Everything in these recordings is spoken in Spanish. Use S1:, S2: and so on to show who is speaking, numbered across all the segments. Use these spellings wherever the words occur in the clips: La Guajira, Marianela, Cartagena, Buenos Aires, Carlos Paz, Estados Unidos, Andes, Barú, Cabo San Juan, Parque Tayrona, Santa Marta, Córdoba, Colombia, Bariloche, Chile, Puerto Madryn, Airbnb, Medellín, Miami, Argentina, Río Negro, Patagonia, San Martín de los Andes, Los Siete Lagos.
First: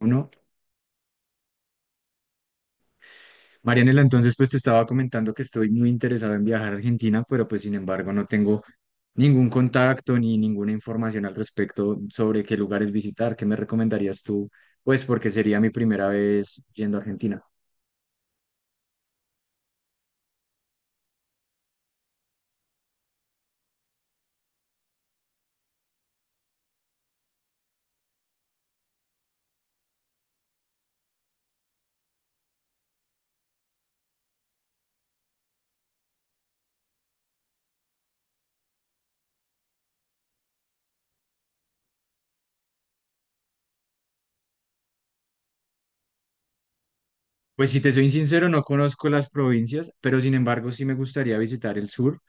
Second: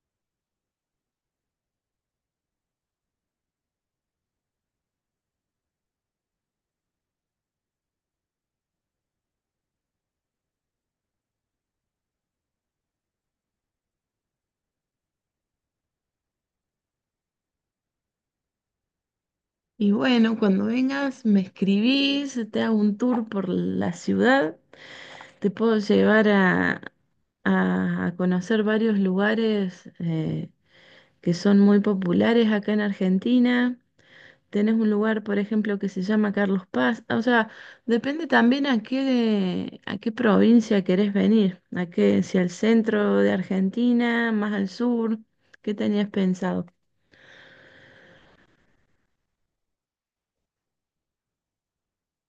S1: Uno, Marianela, entonces pues te estaba comentando que estoy muy interesado en viajar a Argentina, pero pues sin embargo no tengo ningún contacto ni ninguna información al respecto sobre qué lugares visitar. ¿Qué me recomendarías tú? Pues porque sería mi primera vez yendo a Argentina.
S2: Y bueno, cuando vengas me escribís, te hago un tour por la ciudad, te puedo llevar a conocer varios lugares que son muy populares acá en Argentina. Tenés un lugar, por ejemplo, que se llama Carlos Paz. Ah, o sea, depende también a qué provincia querés venir, a qué, si al centro de Argentina, más al sur, ¿qué tenías pensado?
S1: Pues si te soy sincero, no conozco las provincias, pero sin embargo sí me gustaría visitar el sur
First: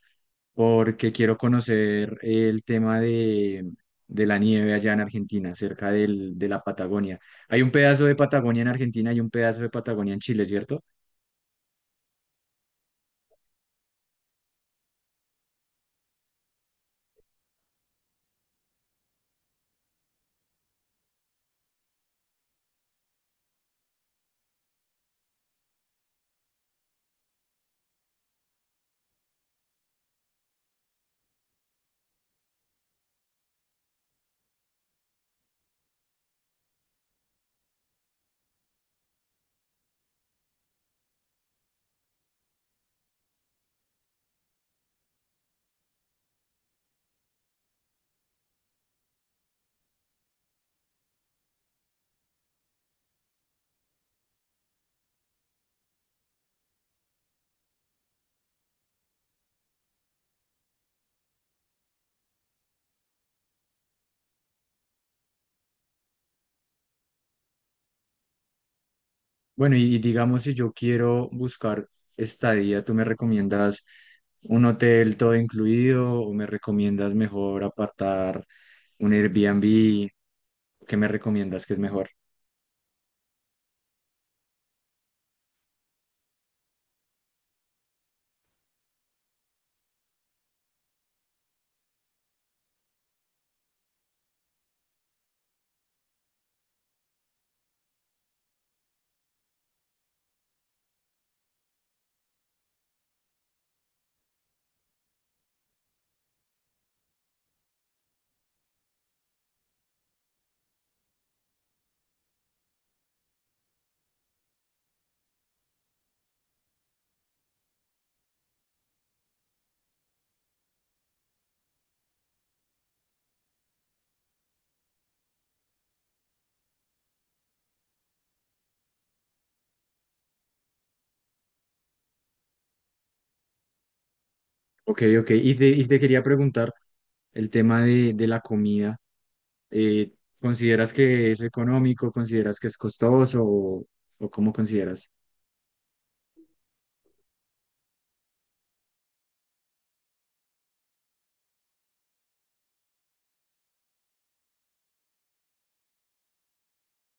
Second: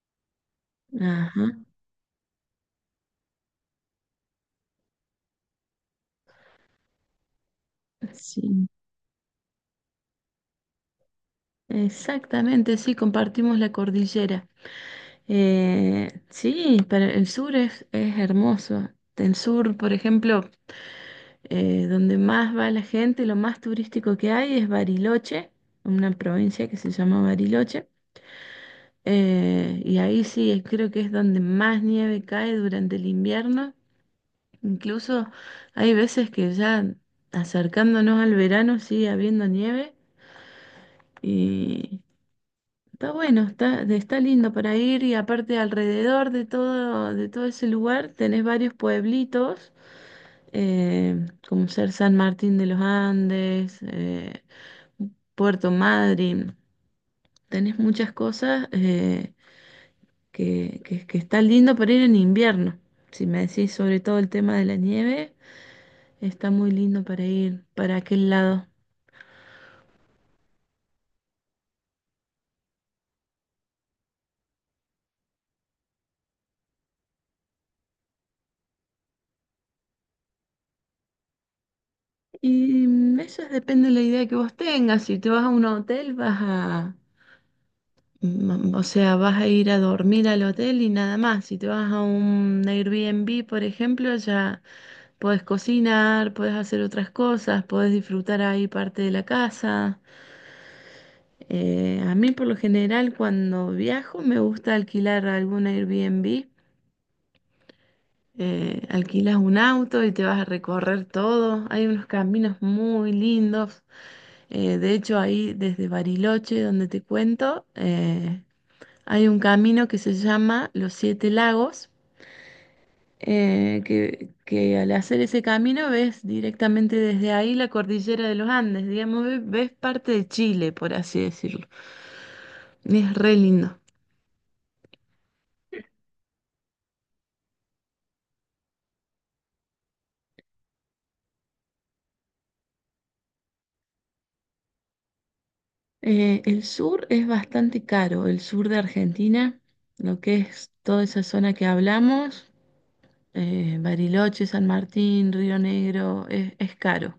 S1: porque quiero
S2: Ajá,
S1: conocer el tema de la nieve allá en Argentina, cerca de la Patagonia. Hay un pedazo de Patagonia
S2: sí.
S1: en Argentina y un pedazo de Patagonia en Chile, ¿cierto?
S2: Exactamente, sí, compartimos la cordillera. Sí, pero el sur es hermoso. El sur, por ejemplo, donde más va la gente, lo más turístico que hay es Bariloche, una provincia que se llama Bariloche. Y ahí sí, creo que es donde más nieve cae durante el invierno. Incluso hay veces que ya acercándonos al verano sigue habiendo nieve. Está bueno, está lindo para ir y aparte alrededor de todo ese lugar tenés varios pueblitos, como ser San Martín de los Andes, Puerto Madryn, tenés muchas cosas que está lindo para ir en invierno. Si me decís sobre todo el tema de la nieve, está muy lindo para ir para aquel lado.
S1: Bueno, y digamos, si yo quiero buscar estadía, ¿tú me recomiendas un hotel todo incluido o me recomiendas mejor apartar un Airbnb? ¿Qué me recomiendas que es mejor?
S2: Y eso depende de la idea que vos tengas, si te vas a un hotel vas a... Mm, o sea, vas a ir a dormir al hotel y nada más. Si te vas a un Airbnb, por ejemplo, ya podés cocinar, podés hacer otras cosas, podés disfrutar ahí parte de la casa. A mí, por lo general, cuando viajo, me gusta alquilar algún Airbnb. Alquilas un auto y te vas a recorrer todo. Hay unos caminos muy lindos. De hecho, ahí desde Bariloche, donde te cuento, hay un camino que se llama Los Siete Lagos, que al hacer ese camino ves directamente desde ahí la cordillera de los Andes, digamos, ves parte de Chile, por así decirlo. Es re lindo.
S1: Ok, ok. Y te quería preguntar el tema de la comida. eh, ¿Consideras que es económico? ¿Consideras que es costoso? O cómo consideras?
S2: El sur es bastante caro, el sur de Argentina, lo que es toda esa zona que hablamos, Bariloche, San Martín, Río Negro, es caro.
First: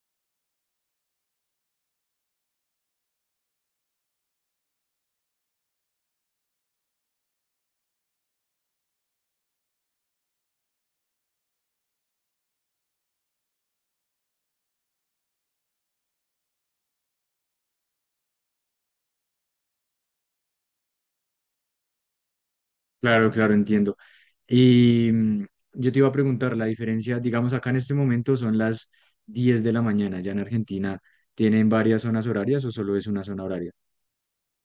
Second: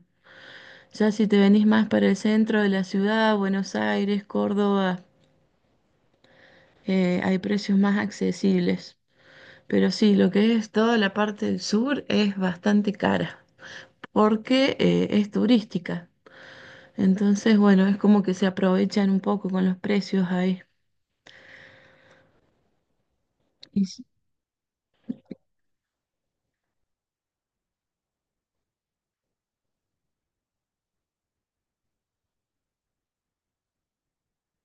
S2: Ya si te venís más para el centro de la ciudad, Buenos Aires, Córdoba. Hay precios más accesibles. Pero sí, lo que es toda la parte del sur es bastante cara porque es turística. Entonces, bueno, es como que se aprovechan un poco con los precios ahí.
S1: Claro, claro,
S2: Y
S1: entiendo.
S2: s-
S1: Y yo te iba a preguntar la diferencia, digamos, acá en este momento son las 10 de la mañana, ya en Argentina tienen varias zonas horarias o solo es una zona horaria.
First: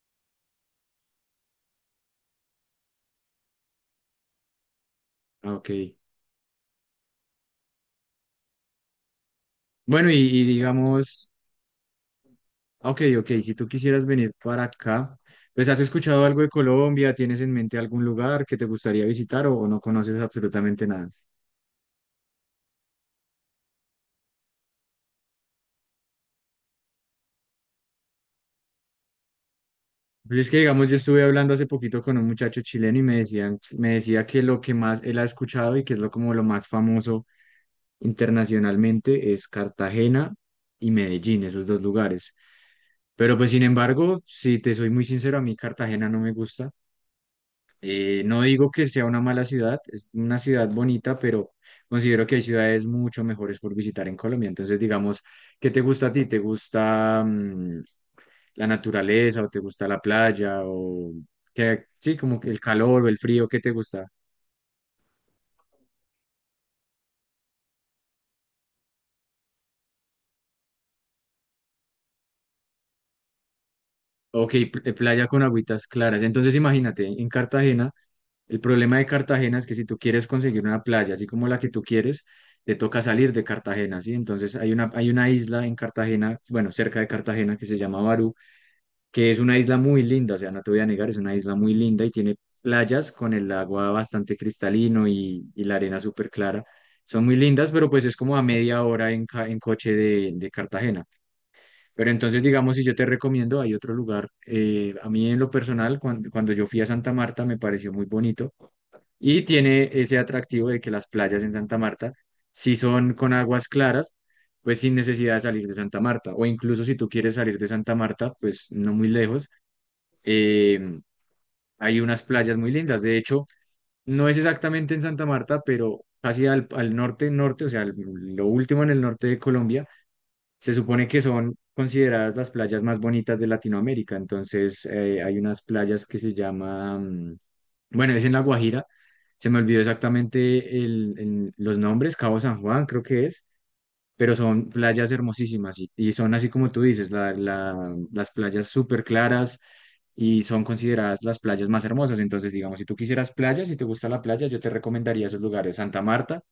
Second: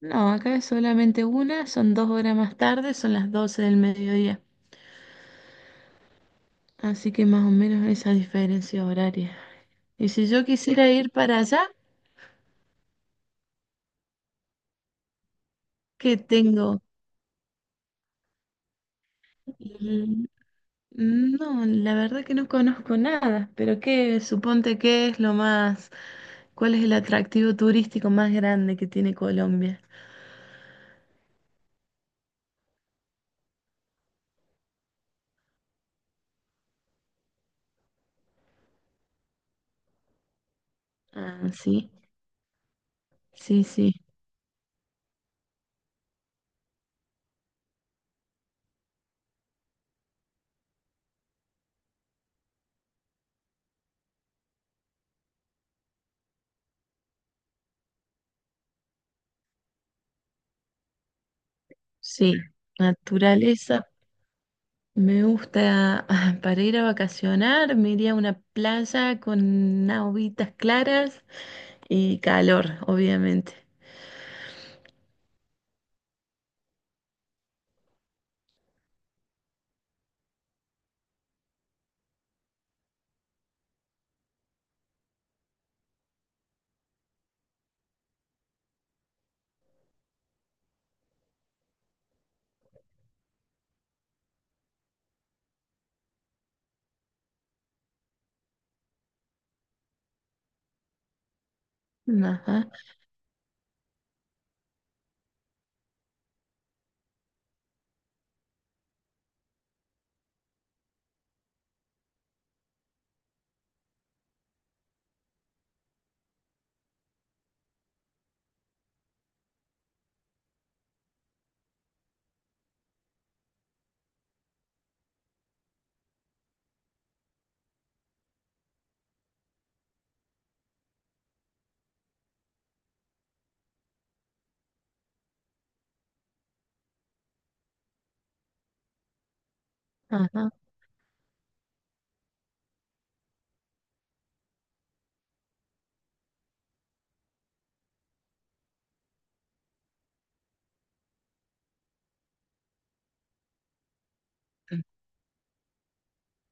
S2: No, acá es solamente una, son dos horas más tarde, son las 12 del mediodía.
S1: Ah, ok.
S2: Así que más o menos esa diferencia horaria.
S1: Bueno,
S2: Y si
S1: y
S2: yo quisiera ir
S1: digamos,
S2: para allá,
S1: ok, ok, si tú quisieras venir para acá, pues ¿has
S2: ¿qué
S1: escuchado algo de
S2: tengo?
S1: Colombia? ¿Tienes en mente algún lugar que te gustaría visitar o no conoces
S2: Mm,
S1: absolutamente nada?
S2: no, la verdad que no conozco nada, pero qué, suponte qué es lo más, cuál es el atractivo turístico más grande que tiene Colombia.
S1: Pues es que, digamos, yo estuve hablando hace poquito con un muchacho chileno y me decía que lo que más él ha escuchado y que es lo como lo más famoso internacionalmente es Cartagena y Medellín,
S2: Ah,
S1: esos dos
S2: sí,
S1: lugares. Pero pues sin
S2: sí, sí,
S1: embargo, si te soy muy sincero, a mí Cartagena no me gusta. No digo que sea una mala ciudad, es una ciudad bonita, pero considero que hay ciudades mucho mejores por visitar en Colombia. Entonces, digamos, ¿qué te gusta a ti? ¿Te gusta la naturaleza o te gusta la playa o que sí,
S2: sí.
S1: como que el calor o el frío? ¿Qué te
S2: Naturaleza.
S1: gusta?
S2: Me gusta ah, para ir a vacacionar, me iría a una playa con aguitas claras y calor, obviamente.
S1: Ok, playa con agüitas claras. Entonces, imagínate, en Cartagena, el problema de Cartagena es que si tú quieres conseguir una playa así como la que tú quieres, te toca salir de Cartagena, ¿sí? Entonces hay una isla en Cartagena, bueno, cerca de Cartagena que se llama Barú, que es una isla muy linda, o sea, no te voy a negar, es una isla muy linda y tiene playas con el agua bastante cristalino y la arena súper clara. Son muy lindas, pero pues es como a media hora en coche de Cartagena. Pero entonces,
S2: Ajá,
S1: digamos, si yo te recomiendo, hay otro lugar. A mí en lo personal, cuando yo fui a Santa Marta, me pareció muy bonito y tiene ese atractivo de que las playas en Santa Marta, si son con aguas claras, pues sin necesidad de salir de Santa Marta. O incluso si tú quieres salir de Santa Marta, pues no muy lejos, eh, hay unas playas muy lindas. De hecho, no es exactamente en Santa Marta, pero casi al, al norte, norte, o sea, lo último en el norte de Colombia, se supone que son consideradas las playas más bonitas de Latinoamérica. Entonces, hay unas playas que se llaman, bueno, es en La Guajira. Se me olvidó
S2: ajá,
S1: exactamente los nombres, Cabo San Juan creo que es, pero son playas hermosísimas y son así como tú dices, las playas súper claras y son consideradas las playas más hermosas. Entonces, digamos, si tú quisieras playas, si te gusta la playa, yo te recomendaría esos lugares. Santa Marta,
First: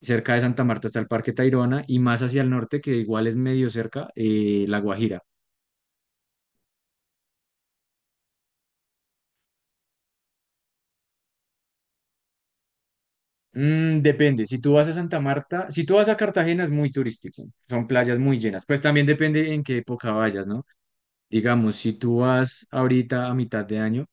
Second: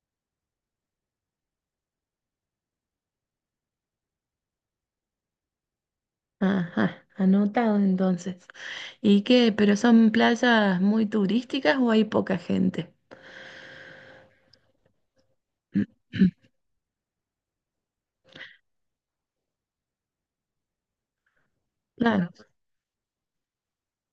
S1: cerca de Santa Marta está el Parque Tayrona y más hacia el norte, que igual es medio cerca, La Guajira.
S2: ajá. Anotado entonces. ¿Y qué? ¿Pero son playas muy turísticas o hay poca gente?
S1: Mm, depende, si tú vas a Santa Marta, si tú vas a Cartagena es muy turístico, son playas muy llenas, pero también depende en qué época vayas, ¿no? Digamos, si tú
S2: Claro,
S1: vas ahorita a mitad de año,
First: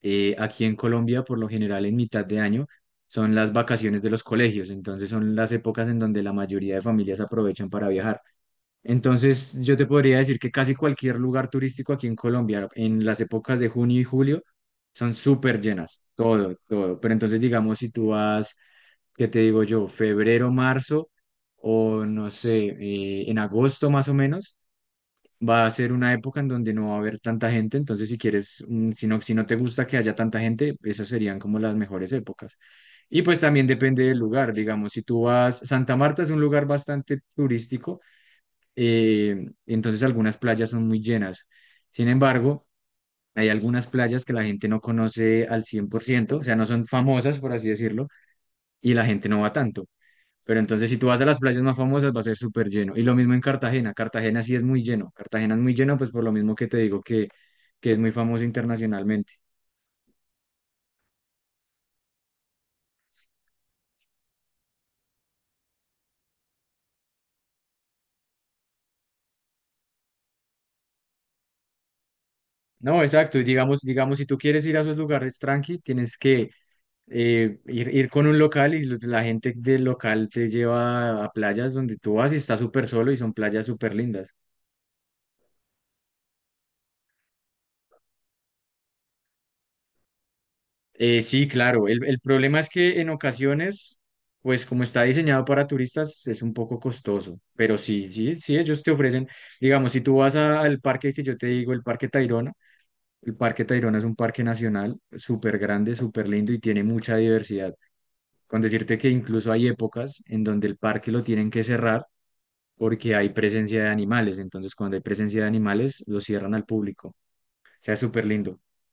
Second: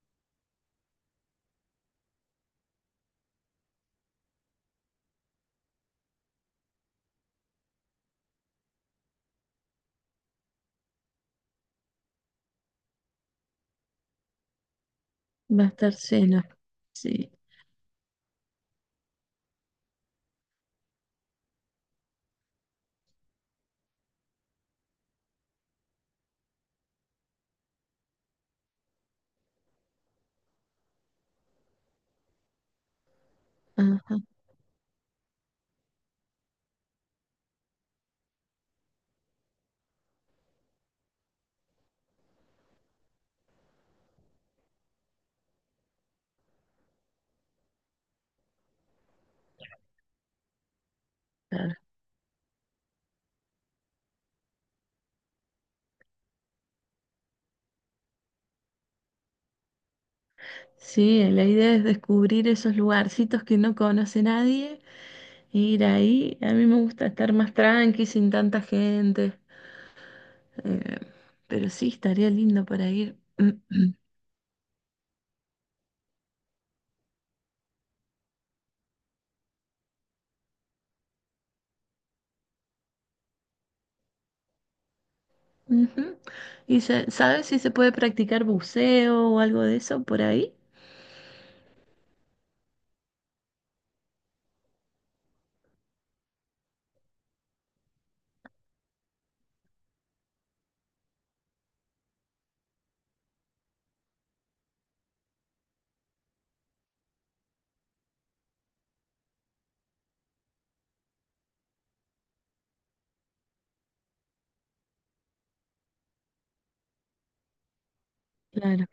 S1: aquí en Colombia por lo general en mitad de año son las vacaciones de los colegios, entonces son las épocas en donde la mayoría de familias aprovechan para viajar. Entonces yo te podría decir que casi cualquier lugar turístico aquí en Colombia en las épocas de junio y julio son súper
S2: va a estar
S1: llenas,
S2: lleno.
S1: todo, todo, pero
S2: Sí,
S1: entonces digamos si tú vas, ¿qué te digo yo? Febrero, marzo o no sé, en agosto más o menos, va a ser una época en donde no va a haber tanta gente. Entonces, si quieres, si no, si no te gusta que haya tanta gente, esas serían como las mejores épocas. Y pues también depende del
S2: ajá,
S1: lugar, digamos, si tú vas, Santa Marta es un lugar bastante turístico, entonces algunas playas son muy llenas. Sin embargo, hay algunas playas que la gente no conoce al 100%, o sea, no son famosas, por así decirlo, y la gente no va tanto. Pero entonces si tú vas a las playas más
S2: claro.
S1: famosas va a ser súper lleno. Y lo mismo en Cartagena. Cartagena sí es muy lleno. Cartagena es muy lleno pues por lo mismo que te digo que es muy famoso internacionalmente.
S2: Sí, la idea es descubrir esos lugarcitos que no conoce nadie, e ir ahí. A mí me gusta estar más tranqui, sin tanta gente. eh, pero sí, estaría lindo para
S1: No,
S2: ir.
S1: exacto. Y digamos, digamos, si tú quieres ir a esos lugares tranqui, tienes que ir con un local y la gente del local te lleva a playas donde tú vas y está súper solo y son playas súper lindas.
S2: Ujú. Sabes si se puede practicar buceo o algo de eso por ahí?
S1: Sí, claro. El problema es que en ocasiones, pues como está diseñado para turistas, es un poco costoso. Pero sí, sí, sí, ellos te ofrecen, digamos, si tú vas al parque que yo te digo, el Parque Tayrona es un parque nacional súper grande, súper lindo y tiene mucha diversidad. Con decirte que incluso hay épocas en donde el parque lo tienen que cerrar porque hay presencia de animales. Entonces, cuando hay presencia de animales, lo cierran al público. O sea, súper lindo.
S2: Claro.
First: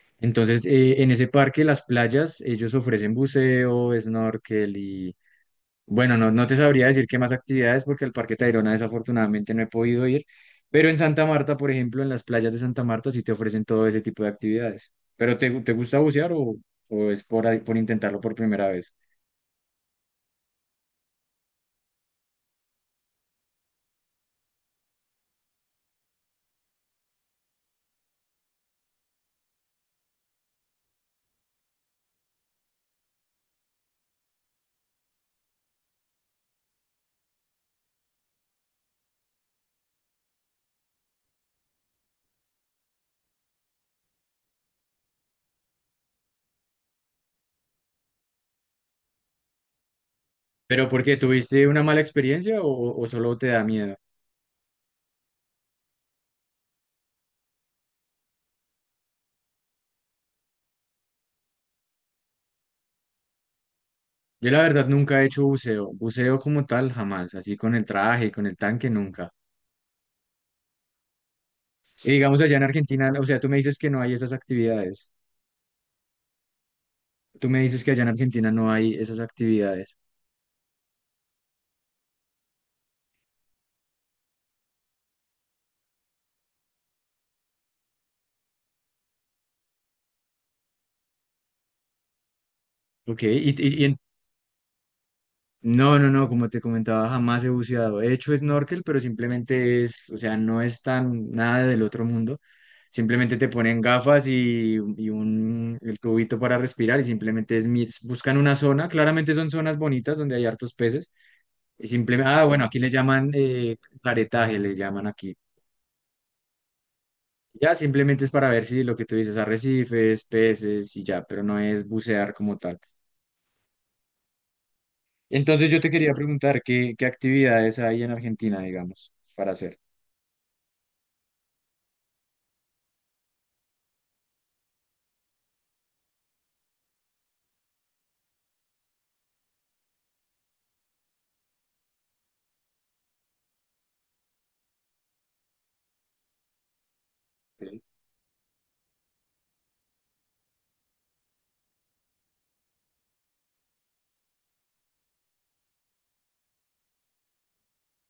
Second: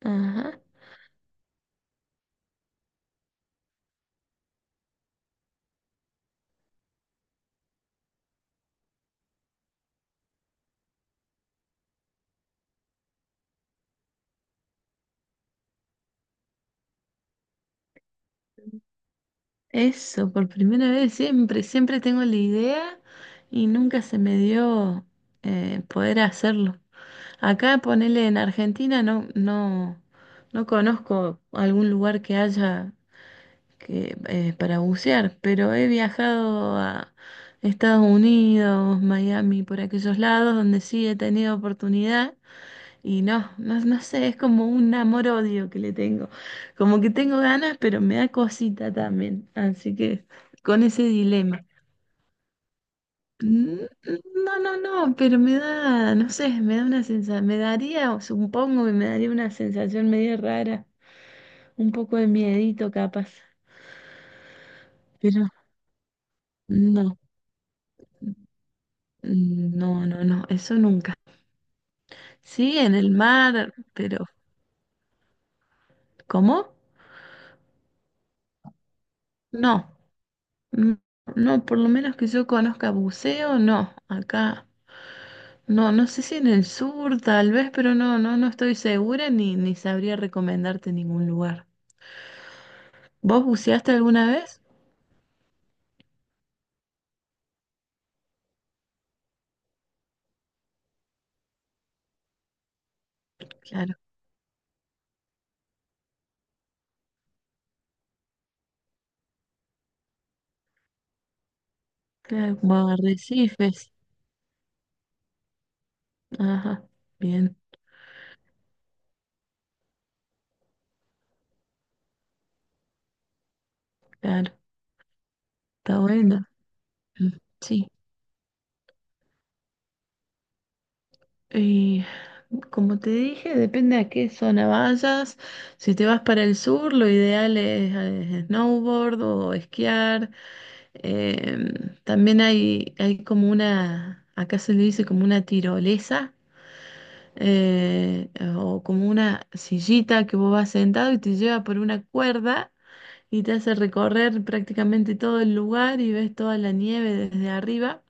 S2: Ajá.
S1: Entonces, en ese parque, las playas, ellos ofrecen buceo, snorkel y, bueno, no, no te sabría decir qué más actividades porque al Parque Tayrona desafortunadamente no he podido ir, pero en Santa Marta, por ejemplo, en las playas de Santa Marta sí te ofrecen todo ese tipo de actividades. ¿Pero te gusta bucear o es por, por intentarlo por primera vez?
S2: Eso, por primera vez, siempre, siempre tengo la idea y nunca se me dio poder hacerlo. Acá ponele en Argentina no conozco algún lugar que haya que, para bucear, pero he viajado a Estados Unidos, Miami, por aquellos lados donde sí he tenido oportunidad y no sé, es como un amor-odio que le tengo. Como que tengo ganas, pero me da cosita también, así que con
S1: ¿Pero por
S2: ese
S1: qué?
S2: dilema.
S1: ¿Tuviste una mala experiencia o solo te da
S2: Mm,
S1: miedo?
S2: no, no, no, pero me da, no sé, me da una sensación, me daría, o supongo que me daría una sensación medio rara, un poco de miedito capaz,
S1: Yo la verdad nunca he hecho
S2: pero
S1: buceo, buceo como tal
S2: no,
S1: jamás, así con el traje, y
S2: mm,
S1: con el tanque, nunca.
S2: no, no, no, eso nunca.
S1: Y digamos allá en
S2: Sí, en
S1: Argentina,
S2: el
S1: o sea, tú me
S2: mar,
S1: dices que no hay
S2: pero
S1: esas actividades.
S2: ¿cómo?
S1: Tú me dices que allá en Argentina no hay esas
S2: No,
S1: actividades.
S2: mm, no, por lo menos que yo conozca buceo, no, acá, no, no sé si en el sur tal vez, pero no estoy segura ni sabría recomendarte ningún lugar.
S1: Ok, y,
S2: ¿Vos
S1: y
S2: buceaste
S1: en-
S2: alguna vez?
S1: no, no, no, como te comentaba, jamás he buceado. He hecho snorkel, pero simplemente es, o sea, no es tan nada del otro mundo. Simplemente te ponen
S2: Claro.
S1: gafas y un, el tubito para respirar y simplemente es, buscan una zona. Claramente son zonas bonitas donde hay hartos peces. Y simplemente, ah,
S2: Claro,
S1: bueno,
S2: como
S1: aquí le llaman
S2: arrecifes.
S1: caretaje, le llaman aquí.
S2: Ajá, bien,
S1: Ya simplemente es para ver si lo que tú dices, arrecifes, peces y ya, pero no es bucear como tal.
S2: claro,
S1: Entonces yo te
S2: está
S1: quería
S2: bueno.
S1: preguntar, ¿qué, qué
S2: Mm,
S1: actividades
S2: sí.
S1: hay en Argentina, digamos, para hacer?
S2: Y como te dije, depende a qué zona vayas. Si te vas para el sur, lo ideal es, snowboard o esquiar. Em, también hay como una, acá se le dice como una tirolesa. eh, o como una sillita que vos vas sentado y te lleva por una cuerda y te hace recorrer prácticamente todo el lugar y ves toda la nieve desde arriba.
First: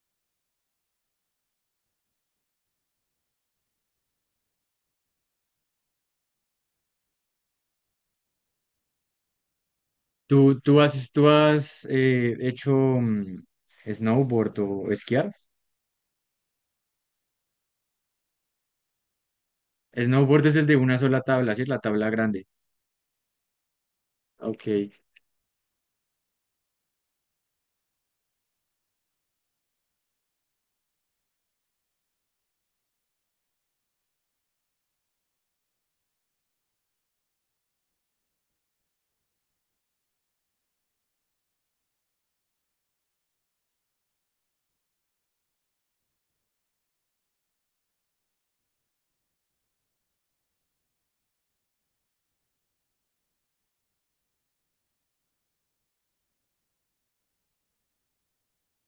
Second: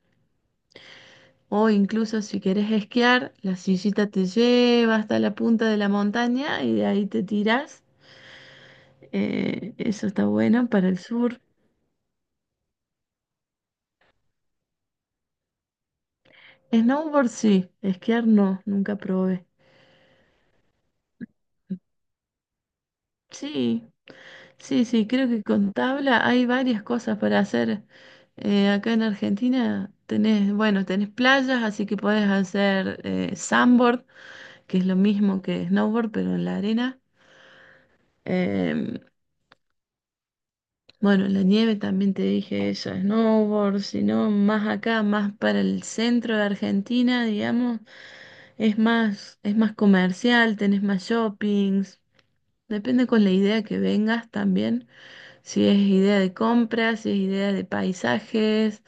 S2: O incluso si querés esquiar, la sillita te lleva hasta la punta de la montaña y de ahí te tirás. Eso está bueno para el
S1: Tú
S2: sur.
S1: has hecho snowboard o esquiar?
S2: Snowboard sí, esquiar no, nunca probé.
S1: Snowboard es el de una sola tabla, ¿sí? La tabla grande.
S2: Sí,
S1: Ok.
S2: sí, sí, creo que con tabla hay varias cosas para hacer. Acá en Argentina tenés, bueno, tenés playas, así que podés hacer sandboard, que es lo mismo que snowboard, pero en la arena. Em, bueno, en la nieve también te dije eso, snowboard, sino más acá, más para el centro de Argentina, digamos, es más comercial, tenés más shoppings. Depende con la idea que vengas también, si es idea de compras, si es idea de paisajes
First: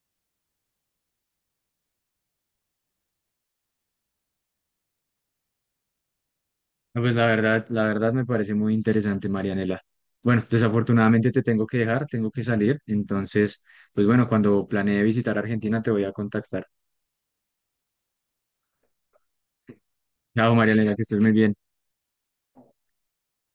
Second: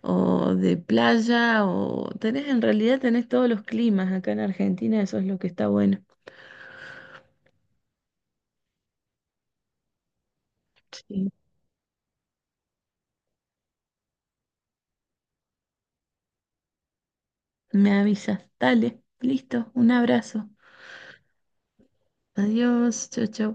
S2: o de playa, o tenés, en realidad tenés todos los climas acá en Argentina, eso es lo que está bueno.
S1: No, pues la verdad me parece muy interesante, Marianela. Bueno, desafortunadamente
S2: Sí.
S1: te tengo que dejar, tengo que salir. Entonces, pues bueno, cuando planee visitar Argentina te voy a contactar.
S2: Me avisas. Dale, listo. Un abrazo.
S1: Chao, María Elena, que estés muy bien.
S2: Adiós. Chau, chau.